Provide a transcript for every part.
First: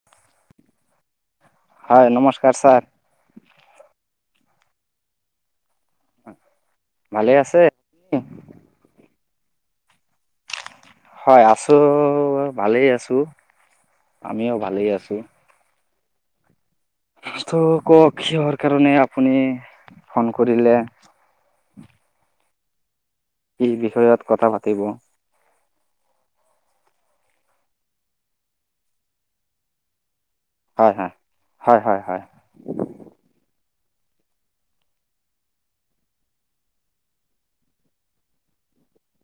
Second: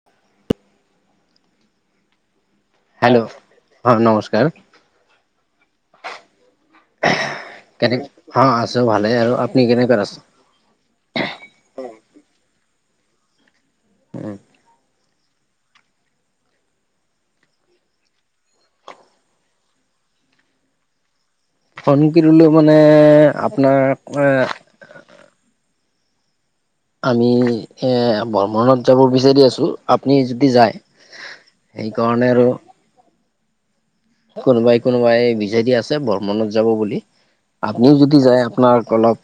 [inaudible] হয়, নমস্কাৰ sir. Hello হয়, নমস্কাৰ। ভালে আছে? কেনেকে হয় আছে ভালেই। আৰু আপুনি কেনেকে আছে? হয় আছো ভালেই আছো আমিও ভালেই আছো। [unintelligible] কওক কিহৰ কাৰণে আপুনি ফোন কৰিলে ফোনক কিৰিলো মানে আপোনা [unintelligible] দিব। আমি এই ভ্ৰমণত যাব বিচাৰি আছোঁ। আপুনি যদি যায় হয় হয়। হয় হয় হয় সেইকাৰণে আৰু কোনোবাই কোনোবাই বিচাৰি আছে ভ্ৰমনত যাব বুলি। আপুনিও যদি যায় আপোনাক অলপ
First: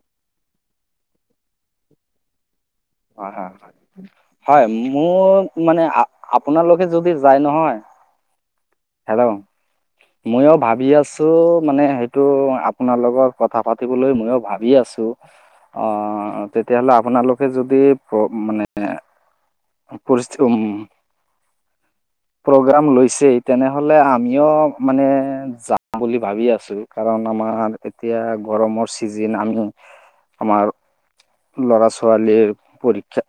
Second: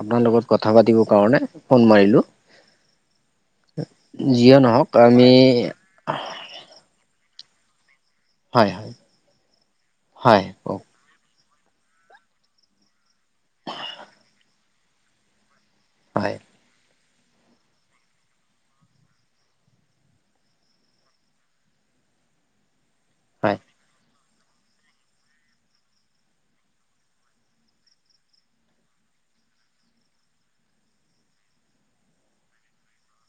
আপোনাৰ লগত কথা পাতিবৰ কাৰণে ফোন মাৰিলোঁ। হয় হয় যিয় হয় নহওঁক আমি মোৰ মানে আ- আপোনালোকে যদি যায় নহয় হয়, হয়। হেল্ল'? হয় ময়ো কওক ভাবি আছোঁ! সেইটো মানে, সেইটো আপোনাৰ লগত কথা পাতিবলৈ, মইয়ো ভাবি আছোঁ! হয় অ'! তেতিয়াহ'লে, আপোনালোকে যদি, মানে [unintelligible] প্ৰগ্ৰাম লৈছে। হয় তেনেহ'লে আমিও মানে, যাম বুলি ভাবি আছোঁ! কাৰণ, আমাৰ, এতিয়া গৰমত চিজিন, আমি আমাৰ ল'ৰা -ছোৱালীৰ পৰীক্ষা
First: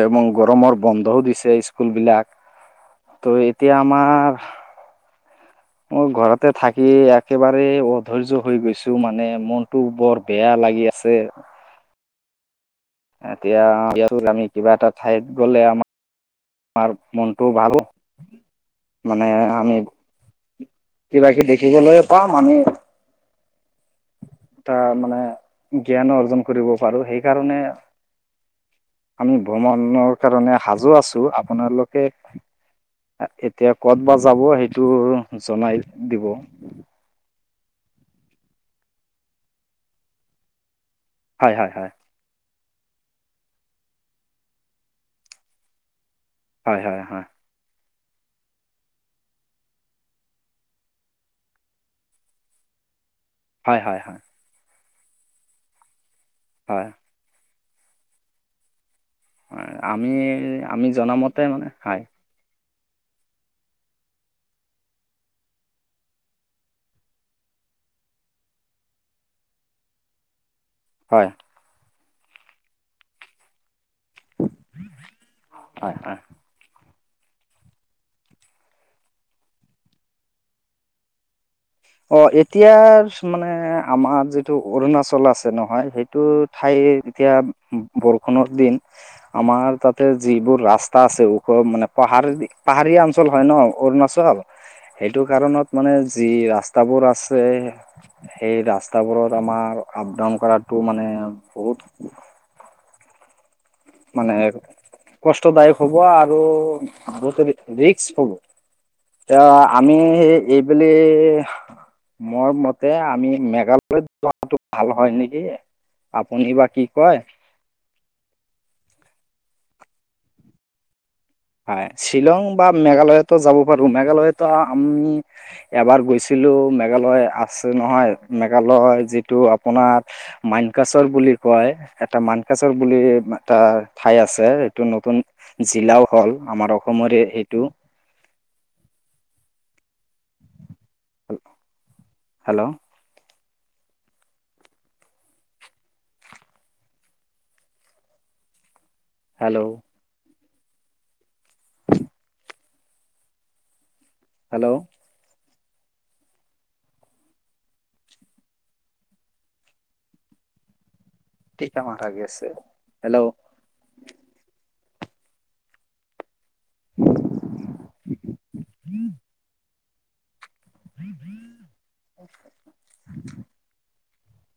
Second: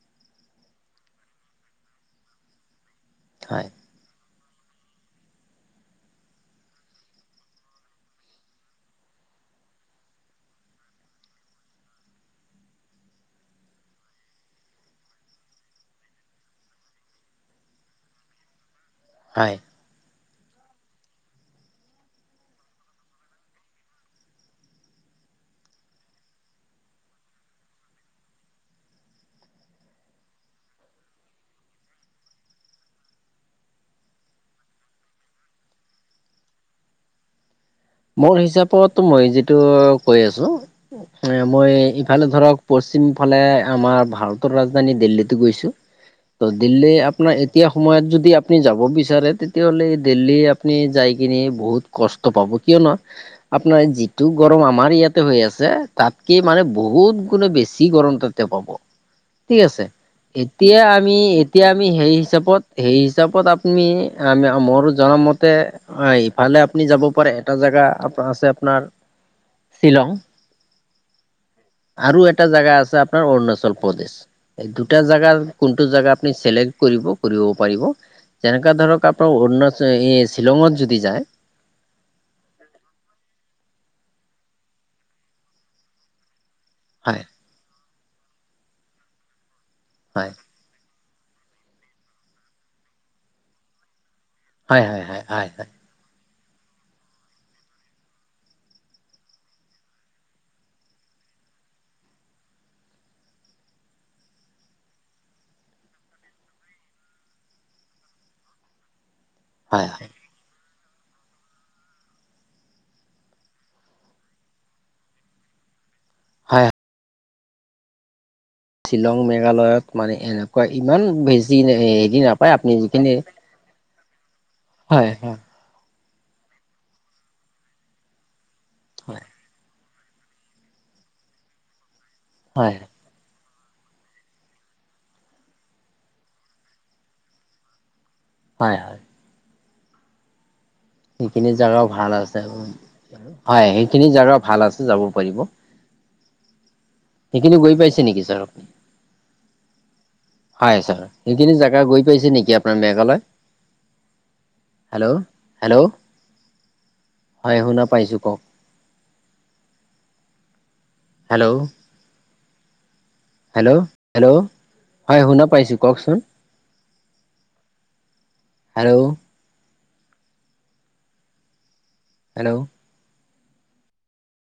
এ, মোৰ গৰমৰ বন্ধও দিছে, স্কুল বিলাক। ত' হয় এতিয়া, আমাৰ মই ঘৰতে থাকি, একেবাৰে অধৈৰ্য হৈ গৈছোঁ! মানে, মনটো বৰ বেয়া লাগি আছে! এতিয়া, এতিয়াতো আমি, কিবা এটা ঠাইত গ'লে, আমাৰ আমাৰ মনটো ভাল! মানে, হয় আমি কিবা-কিবি দেখিবলৈয়ো পাম আমি। এটা মানে, জ্ঞানো অৰ্জন কৰিব পাৰোঁ। সেইকাৰণে, আমি ভ্ৰমণৰ কাৰণে সাজু আছোঁ আপোনালোকে এতিয়া ক'ত বা যাব সেইটো জনাই দিব। মোৰ হিচাপত মই যিটো কৈ আছোঁ এ হয় হয় মই হয় [unintelligible] ফালে ধৰক পশ্চিম ফালে আমাৰ ভাৰতৰ ৰাজধানী দিল্লীতো গৈছোঁ। ত হয় দিল্লী হয় হয় আপোনাৰ এতিয়া সময়ত যদি আপুনি যাব বিচাৰে তেতিয়াহ'লে দিল্লী আপুনি যাই কিনি বহুত কষ্ট পাব। কিয়নো আপোনাৰ হয় হয় হয় যিটো গৰম আমাৰ ইয়াতে হৈ আছে তাতকে মানে হয় বহুত গুণে বেছি গৰম তাতে পাব। ঠিক হয় আছে, আমি এতিয়া আমি জনামতে মানে এতিয়া আমি হয় হেৰি হিচাপত সেই হিচাপত আপুনি আমি মোৰো জনামতে অ', ইফালে আপুনি যাব পাৰে এটা জেগা আপ আছে আপোনাৰ শ্বিলং হয়। আৰু এটা জেগা আছে আপোনাৰ অৰুণাচল প্ৰদেশ এই দুটা জাগাৰ কোনটো হয় জেগা হয় আপনি চিলেক্ট কৰিব কৰিব পাৰিব যেনেকুৱা ধৰক আপোনাৰ অৰুণাচল এই শ্বিলঙত যদি যায় অ', এতিয়াৰ মানে আমাৰ যিটো অৰুণাচল আছে নহয় সেইটোত ঠাই হয় এতিয়া বৰষুণৰ দিন আমাৰ তাতে হয় যিবোৰ ৰাস্তা টা আছে ওখ মানে পাহাৰ পাহাৰীয়া অঞ্চল হয় ন অৰুণাচল হয় হয় সেইটো হয় হয় কাৰণত হয় মানে যি ৰাস্তা ৰাস্তাবোৰ আছে সেই ৰাস্তাবোৰত আমাৰ আপ ডাউন কৰাতটো মানে বহুত মানে কষ্টদায়ক হ'ব আৰু বতে ৰিস্ক হ'ব। এ হয় আমি হয় এইবেলি মোৰ মতে আমি মেঘালয়ত যোৱাটো ভাল হয় নেকি। আপুনি হয় বা কি কয়? শ্বিলং মেঘালয়ত মানে এনেকুৱা ইমান ভেজ হয় শ্বিলং বা মেঘালয়তো যাব পাৰো মেঘালয়তো হয় আমি হয় এবাৰ গৈছিলোঁ মেঘালয় আছো নহয় মেঘালয় হয় যিটো আপোনাৰ মানকাচৰ বুলি কয় এটা মান ৰ হয় বুলি এটা ঠাই আছে এইটো নতুন জিলাও ফল আমাৰ অসমৰে এইটো হয় হয় সেইখিনি জগাও ভাল আছে হয় হেল্ল' সেইখিনি জাগগাও ভাল আছে যাব পাৰিব শিকিলি গৈ পাইছে নেকি ছাৰ আপনি হেল্ল' হয়াই আ ছাৰ সেইখিনি জেগা গৈ পাইিছে নেকি আপোনাৰ মেঘালয় হেল্ল' হেল্ল' হেল্ল' হয় শুনা পাইছোঁ কওক হেল্ল' িকা মাৰ গি আছে হেল্ল' হেল্ল' হেল্ল' হয় শুনা পাইছো কওকচোন হেল্ল' ব বেই হেল্ল'